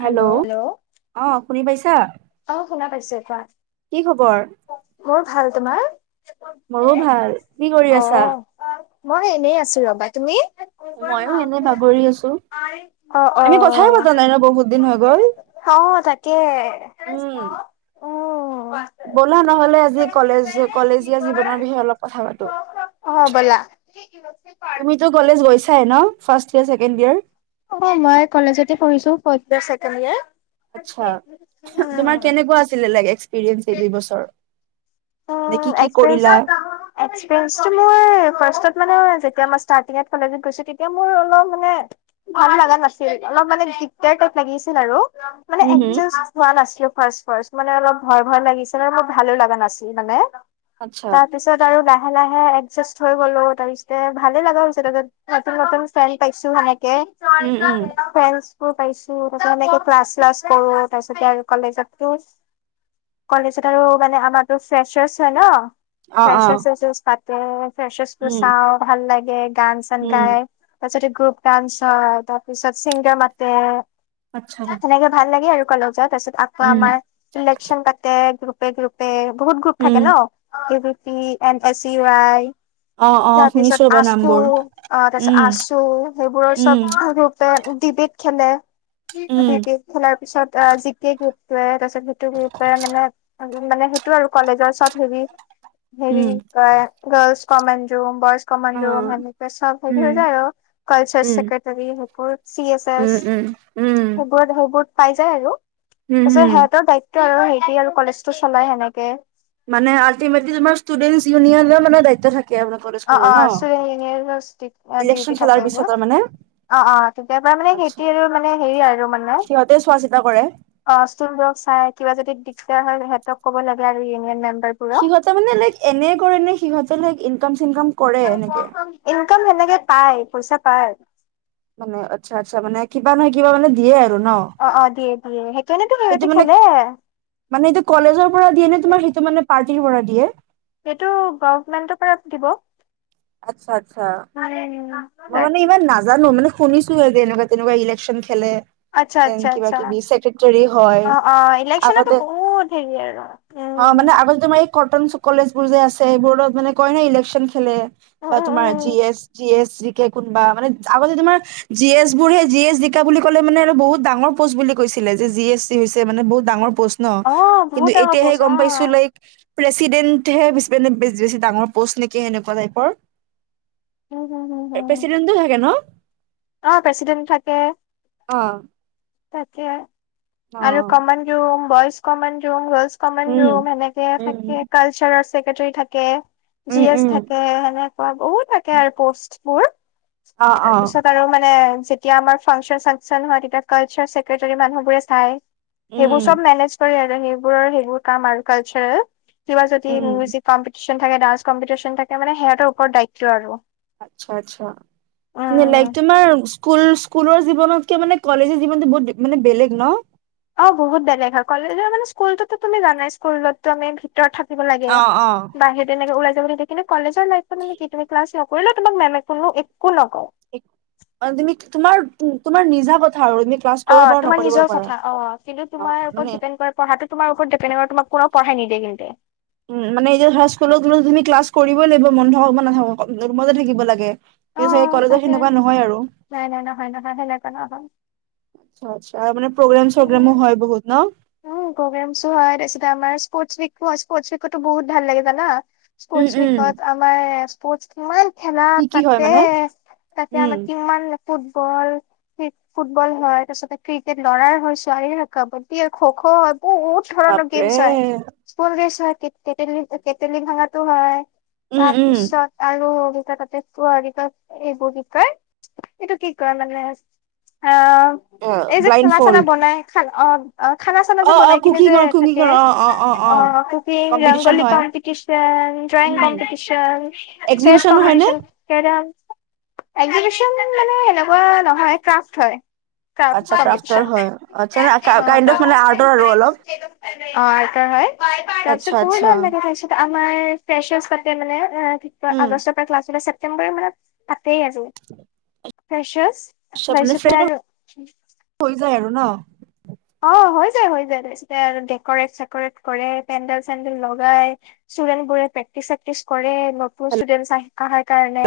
Hello অ শুনি পাইছা? অ শুনা পাইছো, কোৱা? কি খবৰ মোৰ ভাল। তোমাৰ? মোৰো ভাল। কি কৰি অ আছা? মই এনেই আছো ৰবা। তুমি? ময়ো এনে বাগৰি আছো [unintelligible] অ অ [unintelligible] আমি কথাই পতা নাই ন বহুত দিন হৈ গ'ল হাও হ তাকে উম [unintelligible] উ ব'লা নহলে আজি কলেজ কলেজীয়া জীৱনৰ বিষয়ে অলপ কথা পাতো। অ ব'লা। তুমিতো কলেজ গৈছাই ন ফাৰ্ষ্ট ইয়েৰ, ছেকেণ্ড ইয়েৰ। অ মই কলেজতে পঢ়ছো ফাৰ্ধ ইয়েৰ ছেকেণ্ড ইয়েৰ। আছা তোমাৰ কেনেকুৱা আছিলে? এক্সপিৰিয়েঞ্চ এই দুই বছৰ। [unintelligible] এক্সপিৰিয়েচ, কৰিলা এক্সপিৰিয়েচতো মোৰ ফাৰ্ষ্টত মানে যেতিয়া মই স্টাৰ্তিং কলেত গৈছো তেতিয়া মোৰ অলপ মানে ভাল লগা নাছিল। অলপ মানে দিগাৰ টাইপ লাগিছিল আৰু। মানে উম হম এডজাষ্ট হোৱা নাছিলো ফাৰ্ষ্ট ফাৰ্ষ্ট মানে অলপ ভয় ভয় লাগিছে ন মোৰ ভালো লগা নাছিল। মানে আচ্ছা তাৰপিছত আৰু লাহ লাহে লাহে এডজাষ্ট হৈ গ'লো তাৰপিছতে ভালে লগা হৈছে তাৰ পিছত নতুন নতুন ফ্ৰেন পাইছো সেনেকে। উম উম [unintelligible] ম পাইছো তাৰ পিছত এনেকে ক্লাছ চ্লাছ কৰো তাৰ পিছতে আৰু কলেজতো। কলেজত আৰু মানে আমাৰ ফ্ৰচাৰছ হয় ন অ অ ফ্ৰেচ জু পা ফ্ৰেচাৰছোৰ উম চাওঁ ভাল লাগে। গান চান উম গাই তাৰ পিছতে গ্ৰুপ ডান্স হয় তাৰ পিছত ছিংগাৰ মাতে। আচ্ছা সেনেকে ভাল লাগে আৰু কলেজত তাৰপিছত আকৌ উম আমাৰ ইলেকষ্য়ন পাতে। গ্ৰুপে গ্ৰুপে বহুত গ্ৰুপ উম থাকে ন [unintelligible] অ' অ তাৰ শুনিছো পিছত ৰ'বা আচু নামবোৰ অ তাৰপিছত উম আচু সেইবোৰৰ উম চব ৰূপে দিবিক। খেলে উম দুইটিন খেলাৰ পিছত। অ' জিকে গ্ৰুপটোৱে তাৰপিছত সিটো গ্ৰুপ মানে মানে সেই কলেজ হৰি হেৰি উম। গৰ্লচ কমেন ৰুম বইছ কমনম অ', হে হৈ উম, যায় আৰু উম, কাৰছেক্ৰটাৰী সেই চি এ এ উম, উম, উম, হবত হবত পাই যায় আৰু উম, তাৰপিছত হুম। সিহঁতৰ দায়িত্ব আৰু সে আৰু কলেজটো চলাই সেনেকে। মানে আল্টিমেতলি তোমাৰষ্টুডেন্ট ইউননৰ মানে দায়িত্ব থাকে। আপোনাৰ কলেশ অ খনৰ অ ন ষ্টুডেণ্ট ডিউটি ইলেকচন থাকে খেলাৰ পিছত এইবোৰ আৰু মানে। অ' অ' তেতিয়া পৰা মানে আচ্ছা খেতি আৰু মানে হেৰি আৰু মানে। সিহঁতে চোৱা চিতা কৰে। অ ষ্টুলক চাই কিবা যদি দিগদাৰ হ' সিহতক কব লাগে আৰু ইউনিয়ন মেম সিহঁতৰ মানে লাইক এনে কৰে ন সিহঁতেৰ লাইক চিনকাম কৰে এনেকে? ইনকাম সেনেকে পাই পইচা পায়। মানে আচ্ছা আচ্ছা মানে কিবা নহয় কিবা মানে দিয়ে আৰু। ন? অ অ দিয়ে দিয়ে সেইটো নে তো সেইটো সহতি মানে খেলে। মানে এইটো কলেজৰ পৰা দিয়ে নে তোমাৰ সেইটো মানে পাৰ্টিৰ পৰা দিয়ে। সেইটো গভমেণ্টৰ পৰা দিব। আচ্ছা আচ্ছা। মই মানে ইমান নাজানো মানে শুনিছো আৰু এনেকুৱা তেনেকুৱা ইলেকশ্যন খেলে। আচ্ছা ন আচ্ছা কিবা আচ্ছা কিবি ছেক্ৰেটাৰী হয় অ অ ইলেকচনতো আগতে। বহুত হেৰি আৰু অ মান উম আগতে তোমাৰ কটন কলেজ বোৰ যে আছে এই বডত মানে কয় ন ইলেকচন খেলে উম বা উম তোমাৰ জি উম এছ জি এ কোনোবা মানে আগতে তোমাৰ জি এছ বোৰ সেই জি এছ জিকা বুলি ক'লে মানে আৰু বহুত ডাঙৰ প'ষ্ট বুলি কৈছিল। এ মানে বহুত ডাঙৰ পষ্ট ন অ কিন্তু বহুত ডাঙৰ এতিয়াহে প'ষ্ট অ গম পাইছো লাইক প্ৰেচিডেণ্টহে বেছি ডাঙৰ পষ্ট নেকি সেনেকুৱা টাইপৰ। উম হম হম হম প্ৰেচিডেণ্টো থাকে ন অ প্ৰেচিডেন্ট থাকে অ'। তাকে অ আৰু common room boys common room উম গৰ্লচ নেকে থাকে উম কাৰ্ৰী থাকে। জি উম এছ উম থাকে সেনেকুৱা বহুত থাকে আৰু পষ্টবোৰ। অ অ তাৰপিছত আৰু মানে যেতিয়া আমাৰ ফাংচন চাংচন হয় তেতিয়া। চাৰ চছেক্ৰেটৰী মানুহবোৰে চাই সেইবোৰ উম চব মেনেজ কৰে আৰু। সেইবোৰৰ সেইবোৰ কাম আৰু কাৰ্চাৰেল কিবা যদি উম মূজিক কম্পিটিশন থাকে ডান্স কম্পিটিশন থাকে সিহতৰ ওপৰত দায়িত্ব আৰু। আচ্ছা আচ্ছা মানে উম লাইক তোমাৰ স্কুল। স্কুলৰ জীৱনতকে মানে কলেজৰ জীৱনতটো বহুত মানে বেলেগ ন। অ বহুত বেলেগ হয় কলেজৰ মানে স্কুলতো তুমি জানাই স্কুলতো আমি ভ ৰত থিব লাগে অ', অ'। বাহ তেনেে কৰিলো তোমাক মেমে কলো তুমি তোমাৰ তোমাৰ নিজা বথা অ', তোমাৰ নিজৰ কথা অ', কিন্তু অ', তোমাৰ ওপৰত মানে ডিপেণ্ড কৰে পঢ়াটো তোমাৰ ওপৰত ডিপেড তোমাক কোনো পঢ়াই নিদিয়ে কিন্তু। উম, মানে এতিয়া ধৰা স্কুল তুমি ক্লাছ কৰিবই লাগিব [unintelligible] ৰোমতে থাকিব লাগে। অ কিন্তু চাগে কলেজত তাকে সেনেকুৱা নহয় আৰু। নাই নাই নহয় নহয় সেনেকুৱা নহয় আচ্ছা, আচ্ছা আৰু মানে প্ৰগ্ৰাম, চগ্ৰামো উম। হয়, বহুত ন? উম, প্ৰগ্ৰেমচো হয়, তাছতে আমাৰ স্পচ উইকো হয়, স্পচ উইকো আমাৰ বহুত ভাল লাগে জানা। উম, স্পচ উম। উইকত আমাৰ স্পচ [unintelligible] খেলা কি কি হয় পাতে, মানে? তাতে উম, আমাৰ কিমান ফুটবল, ফুটবল হয়, তাছতে ক্ৰিকেট ল'ৰাৰ হয়, ছোৱালীৰ হয়, কাবাডী আৰু খখ হয়, বহুত ধৰণৰ বাপৰে গেমচ হয়, [unintelligible] ৰেছ হয়। কেতেলী, কেতেলী ভাগাটো হয়, উম, উম। তাৰপিছত আৰু [unintelligible] এইবোৰ কি কয়, এইটো কি কয় মানে আ অ', এই যে, ব্লাইণ্ড খেলা চেলা ফল্ড বনাই খান অ' অ', খানা চানা যে, অ', বনাই অ', কিনে যে, কুকিঙৰ থাকে কুকিঙৰ অ', অ', অ', কুকিং, কম্পিটিচন ৰংগলি হয় কম্পিদিচন ড্ৰঙিং উম কম্পিটিচন, চেচ এক্সিবিচনো হয় নে কম্পিটিচন, কেৰেম একজিবিচন মানে এনেকুৱা নহয়, ক্ৰাফ্ট হয়। আচ্ছা ক্ৰাফ্টৰ হয় আচ্ছা [unintelligible] কাইণ্ড অফ অ', মানে আৰ্টৰ আৰু অলপ আৰ্টৰ হয়, আচ্ছা তাৰপিছত বহুত আচ্ছা ভাল লাগে [unintelligible] আমাৰ ফেচাচ পাতে মানে এ, উম আগষ্টৰ পৰা ক্লাছ হ'লে ছেপ্টেম্বৰ মানত পাত পাতেই আৰু, ফ্ৰেচাচ আচ্ছা, মানে তাৰছতে ফ্ৰেণ্ড আৰু হৈ যায় আৰু ন অ হৈ যায়, হৈ যায় তাৰছতে ডেকৰেট চেকৰেট কৰে, পেণ্ডেল, চেডেল লগাই ষ্টুডেণ্টবোৰে প্ৰেক প্ৰেকটিচ চেকটিচ কৰে, নতুন হেল্ল' ষ্টুডেটচ আহে আহাৰ কাৰণে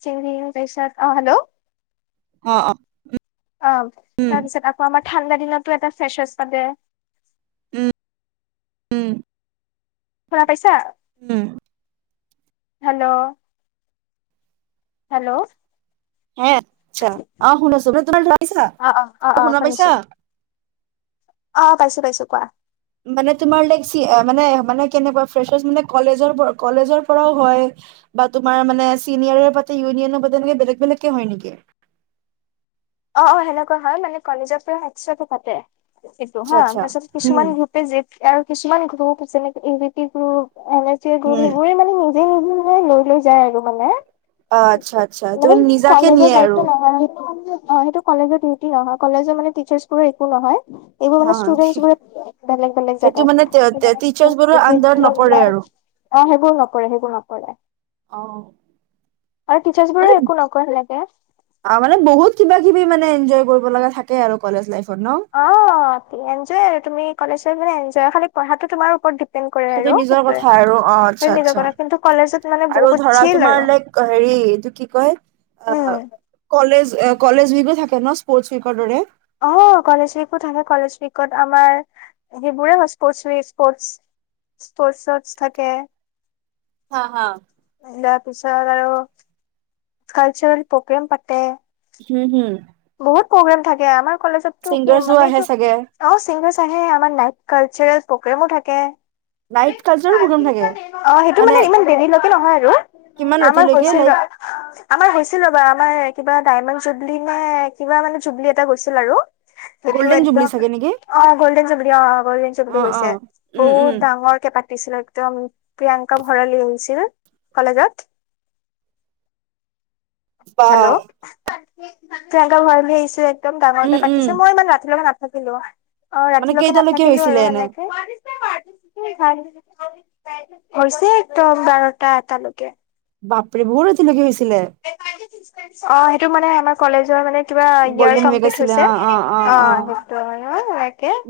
[unintelligible] অ', হেল্ল' অ', অ অ উম তাৰপিছত আকৌ আমাৰ ঠাণ্ডা দিনতো এটা ফ্ৰেচাছ পাতে। উম, উম। শুনা পাইছা? উম। হেল্ল'! হেল্ল'! [unintelligible] অ অ অ অ শুনা শুনিছো পাইছা? অ', পাইছোঁ, পাইছোঁ কোৱা। মানে তোমাৰ লাইক কি, এ-মানে, মানে কেনেকুৱা ফ্ৰেছাৰছ মানে কলেজৰ‌ প, কলেজৰ পৰাও হয় বা তোমাৰ মানে চিনিয়ৰে পাতে ইউনিয়নৰ পাতে এনেকে বেলেগ, বেলেগকে হয়, নিকি? অ', অ', সেনেকুৱা হয়, মানে কলেজৰ পৰা এক্সট্ৰাকে পাতে। এইটো আচ্ছা হা, আচ্ছা তাছত উম কিছুমান গ্ৰুপে [unintelligible] আৰু কিছুমান গ্ৰুপ [unintelligible] [unintelligible] গ্ৰুপ উম সেইবোৰে মানে নিজে, নিজে মানে লৈ, লৈ যায় আৰু মানে। অ আচ্ছা [unintelligible] আচ্ছা তুমি মানে নিজাকে নিয়ে কলেজৰ আৰু দায়িত্ব নহয় সেইটো। অ', কলেজৰ‌ ডিউটি নহয়, কলেজৰ মানে টিচাৰবোৰৰ একো নহয়, এইবোৰ হা মানে ষ্টুডেণ্টচবোৰে পাতে। বেলেগ বেলেগ সেইটো মানে জেগাত টিচাৰ্চ বোৰৰ আণ্ডাৰত নপৰে আৰু [unintelligible] অ', হেইবোৰ নকৰে, হেইবোৰ নকৰে। অ'। আৰু টিচাৰ্চ বোৰো একো নকৰে লাগে অ মানে বহুত কিবা কিবি মানে এনজয় কৰিব লগা থাকে আৰু কলেজ লাইফ অ', এনজয় আৰু তুমি কলেজত মানে এনজয় খালি পঢ়াটো তোমাৰ ওপৰত ডিপেণ্ড কৰে সেইটো আৰু নিজৰ সেইটোৱে কথা আৰু অ', আচ্ছা, নিজৰ কথা কিন্তু আচ্ছা, কলেজত মানে আৰু বহুত ধৰা চিল আৰু তোমাৰ লাইক হেৰি ৰি এই এইটো কি কয়? অ', উম কলেজ-কলেজ উইকো থাকে ন? স্পৰ্ট উইকৰ দৰে? অ', কলেজ উইকো থাকে। কলেজ উইকত আমাৰ সেইবোৰে হয় স্পৰ্ট উইক, স্পৰ্ট স্পৰ্টছত থাকে। হা, হা। তাৰপিছত আৰু কালচাৰেল প্ৰগ্ৰেম পাতে। হুম, হুম বহুত প্ৰগ্ৰেম থাকে আমাৰ কলেজতটো কি ছিংগাৰ্ছো মানে আহে এইটো চাগে অ চিংগাৰছ আহে আমাৰ নাই কালচাৰেল প্ৰগ্ৰেমো থাকে। লাইট কা পিন অ [inaudible] সেইটো মানে ইমান দেৰিলৈকে নহয় আৰু কিমান আমাৰ ৰাতিলৈকে হৈছিল লাইক বা আমাৰ হৈছিল ৰবা আমাৰ কিবা ডায়মণ্ড জুবলি নে কিবা মানে জুবলি এটা গৈছিল আৰু সেইটো গ'লডেন জুবলিছ একদম ছাগে নেকি। অ গ'ল্ডেন জুবেলী অ গ'ল্ডেন জুবেলী অ অ গৈছে উম উম বহুত ডাঙৰকে পাতিছিলো একদম প্ৰিয়াংকা ভঁৰালী আহিছিল কলেজত বা হেল্ল' প্ৰয়ংকা ভৰালি আহিছো একম উম ডাঙৰকে উম পাতিছে। মই ইান ৰাতিলৈ লগত নাথাকিলো। অ মানে ৰাতিলৈকে কেইটালৈকে নাথাকিলো হৈছিলে আৰু এনে ভালকে হৈছে একদম বাৰটা এটালৈকে। বাপ ৰে বহুত ৰাতি লৈকে হৈছিল অ সেইটো মানে আাৰ কলেজৰ মানে কিবা ইয়ে গল্ডেন উইক কমপ্লিত আছিলে অ হৈছে। অ' সেইটো মানে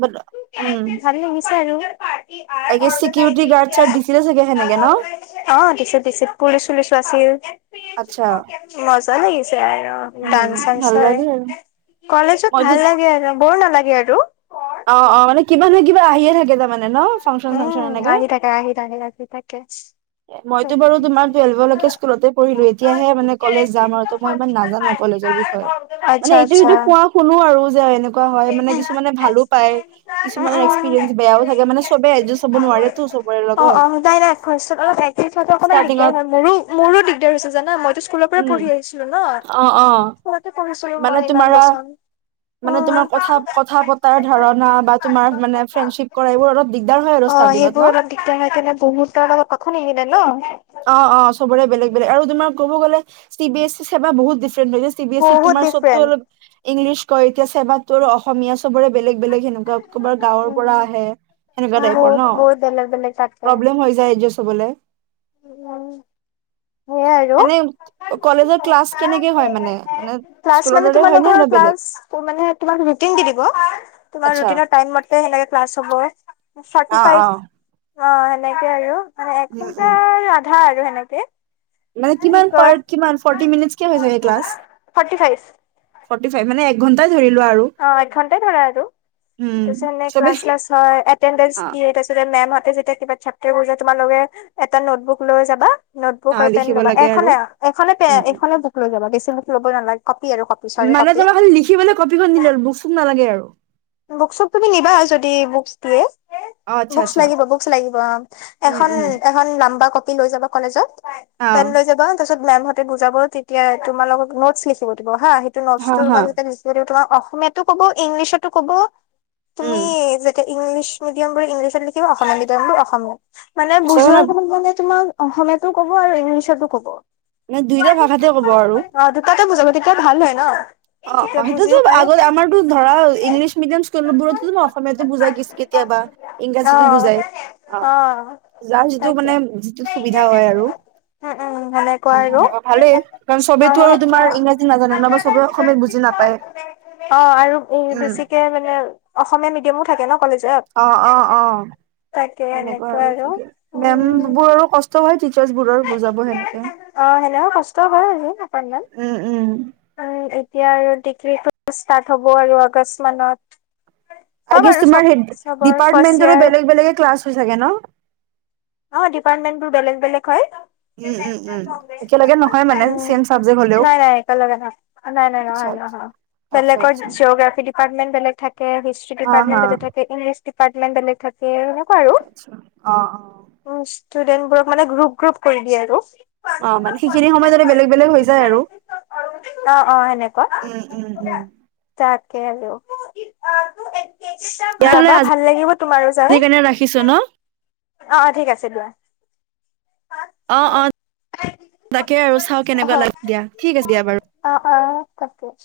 বাট উম ভাল লাগিছে আৰু এবাৰ আইগেছ ঘৰ বনাই চিকিউৰিটি গাৰ্ড চাৰ্ড দিছিলে চাগে সেনেকে ন দিগদাৰ অ' দিছো। দিছো পুলিচ চুলিচো আছিল। আচ্ছা মজা নেকি উম ডানস চানস ভাল হয় লাগে আৰু কলেজত মইতো ভাল লাগে আৰু বৰ নালাগে আৰু অ, অ মানে কিবা নহয় কিবা আহিয়ে থাকে তাৰমানে ন ফাংচন চাংচন উম এনেকে আহি থাকে আহি থাকে আহি থাকে এ মইতো বাৰু তোমাৰ টুৱেল্ভলৈকে স্কুলতে পঢ়িলো এতিয়াহে মানে কলেজ যাম আৰু ত মই ইমান নাজানো কলে বিষয়ে আচ্ছা মানে এইটো আচ্ছা সটো কোৱা শুনো আৰু যে এনেকুৱা হয় মানে কিছুমানে ভালো পায়। কিছুমানৰ এক্সপিৰিয়েঞ্চ বেয়াও থাকে মানে চবে এডজাষ্ট হ'ব নোৱাৰেতো চবৰে অ', লগত অ', নাই নাই ভইচত অলপ অকমান দিগদাৰ ষ্টাৰ্টিঙত হয় মোৰো মোৰো দিগদাৰ হৈছে জান মইো স্কুলৰ পৰা উম পঢ়ি আহিছিলো ন অ অ সতে কৰিছিলো মানে মই ইমান তোমাৰা বচন মানে তোমাৰ কথা কথা পতাৰ ধাৰণা বা তোমাৰ মানে ফ্ৰেডশ্বিপ কৰা এইবোৰ অলপ দিগদাৰ হৈ আৰু ৰ অ', ষ্টাৰ্টিঙত সেইবোৰ ন। অলপ দিগদাৰ হয় কাৰণে বহুতৰ লগত কথা নিমিলে ন অ' অ' চবৰে বেলেগ লে আৰু তোমাৰ ক'ব গ'লে চি বি এছ ই সেৱা বহুত ডিফাৰেন্ট হৈছে চি বি এছ ই বহুত তোমাৰ চবতটো ডিফাৰেণ্ট অলপ ইংলিছ কয় এতিয়া চেবাত তোৰ অসমীয়া চবৰে বেলেগ। গাঁৱৰ পৰা উম, আহে বহুত এনেকোৱা বহুত বেলেগ ঢটাইপৰ ন। চবলে উ, উ, স এনে কলেজৰ ক্লাছ কেনেকে হয় মানে মানে [inaudible] স্কুলৰ মানে দৰে তোমাৰ হয় নে অলপ বেলেগ ৰুতিন দি দিব। আচ্ছা ফোৰ্টী অ ফাইভ সেনেকে আৰু নি তাৰ আধা আৰু এনেকে মানে কিমান প কিমান ফৰ্টি মিনিট হৈ য ক্লা forty five forty five minute মানে একঘণ্টা অ এক ঘণ্টাই ধৰা আৰু উম আৰু তাৰপিছ চবে ক্লাছ্ ছিলাচ হয় এটেন্ট অ দিয়ে তা পিছত মেম এই যেতিয়া কিবা চেপ্টাৰবোৰ যে তোমালোকে এটা নোটবুক লৈ যাবা নোট বুক অ আৰু পেন লিখিব ল'বা, লাগে আৰু এখনে এখনে পে উম এখনে বুক লৈ যাবা, বেছি বুক ল'ব নালাগে। কপি আৰু কপি চৰি মানে কপি তোমাক খালি লিখিবলৈ কপিখন দিলে হ'ল, বুক-চুক নালাগে আৰু। বুক-চুক তুমি নিবা, যদি বুকছ দিয়ে অ আচ্ছা বুকছ আচ্ছা লাগিব, বুকছ লাগিব, অ', উম এখন, উম এখন লাম্বা কপি পিন লৈ যাবা কলেজত, অ পেন লৈ যাবা, তাৰপিছত মেমহঁতে বুজাব, তেতিয়া তোমালোকক নোটছ লিখিব দিব। বহা, সেইটো হা নোটছটো হা মান [unintelligible] তোমাৰ অসমীয়াতো ক'ব, ইংলিছতো ক'ব। তুমি উম যেতিয়া ইংলিছ মিডিয়াম বুলি ইংলিছ লিখিবা অসমীয়া মিডিয়াম বুলি অসমীয়া, মানে বুজোৱাৰ ছয়খনত সময়ত মানে তোমাক অসমীয়াতো ক'ব আৰু ইংলিছতো ক'ব। মানে দুইটা ভাষাতে ক'ব আৰু। দুইটাই বুজাব, তেতিয়া ভাল হয় ন'। অ', তেতিয়া অ', বুজিও সেইটোতো পায় আগত আমাৰটো ধৰা ইংলিছ মিডিয়াম স্কুলবোৰতো ন', অসমীয়াতো বুজাই কেতিয়াবা, অ ইংৰাজীতো বুজাই। অ'। যাৰ যিটো তাকে মানে যিটোত সুবিধা হয় আৰু। অ', উম, সেনেকুৱাই ন? সেনেকুৱা ভালেই [unintelligible] কাৰণ চবেতো আৰু [unintelligible] তোমাৰ ইংৰাজী নাজানে ন বা চবে অসমীয়াত বুজি নাপায়। অ', আৰু বহু উম, বেছিকে মানে অসমীয়া মিডিয়ামো থাকে ন', কলেজ অ', অ', অ', অ', সেনেকুৱা এনেকুৱা আৰু [unintelligible] উম মেমবোৰৰো কষ্ট হয় ঠি [unintelligible] অ', হেল্ল' কষ্ট হয় আৰু অকণমান। উম, উম, উম, এতিয়া আৰু ডিগ্ৰীটো ষ্টাৰ্ট হ'ব আৰু আগষ্ট মানত। আই চব গ্যাছ, আৰু চব তোমাৰ সেই চবৰ ফাৰ্ষ্ট ডিপাৰ্টমেণ্টটোলৈ ইয়াৰ বেলেগ বেলেগ ক্লাছ হৈ থাকে ন'? অ, ডিপাৰ্টমেন্টবোৰ বেলেগ-বেলেগ হয়। উম, উম, নেছনেল উম, কংগ্ৰেছ একেলগে নহয় [unintelligible] মানে উম চেম চাবজেক্ট [unintelligible] হ'লেও। নাই-নাই একেলগে থাকে নাই-নাই আচ্ছা, নহয়। [unintelligible] নহয় আচ্ছা, বেলেগৰ আচ্ছা, জিঅ'গ্ৰাফী ডিপাৰ্টমেণ্ট বেলেগ থাকে, হিষ্ট্ৰী হা, ডিপাৰ্টমেণ্ট হা, বেলেগ থাকে, ইংলিছ ডিপাৰ্টমেণ্ট বেলেগ থাকে অ আচ্ছা অ', অ', উম, ষ্টুডেন্টবোৰক মানে গ্ৰুপ-গ্ৰুপ কৰি দিয়ে আৰু। অ, মানে সেইখিনি সময়ত এনে বেলেগ-বেলেগ হৈ যায় আৰু। অ', অ', সেনেকুৱা উম, উম, উম, [unintelligible] তাকে আৰু। তেতিয়াহ'লে যাবা ভাল লাগিব তোমাৰো যাই। আজিৰ কাৰণে ৰাখিছো ন? অ', অ', ঠিক আছে দিয়া। অ', অ', [inaudible] তাকে আৰু চাও কেনেকুৱা লাগে আৰু ঠিক আছে দিয়া বাৰু। অহ, তাকেচ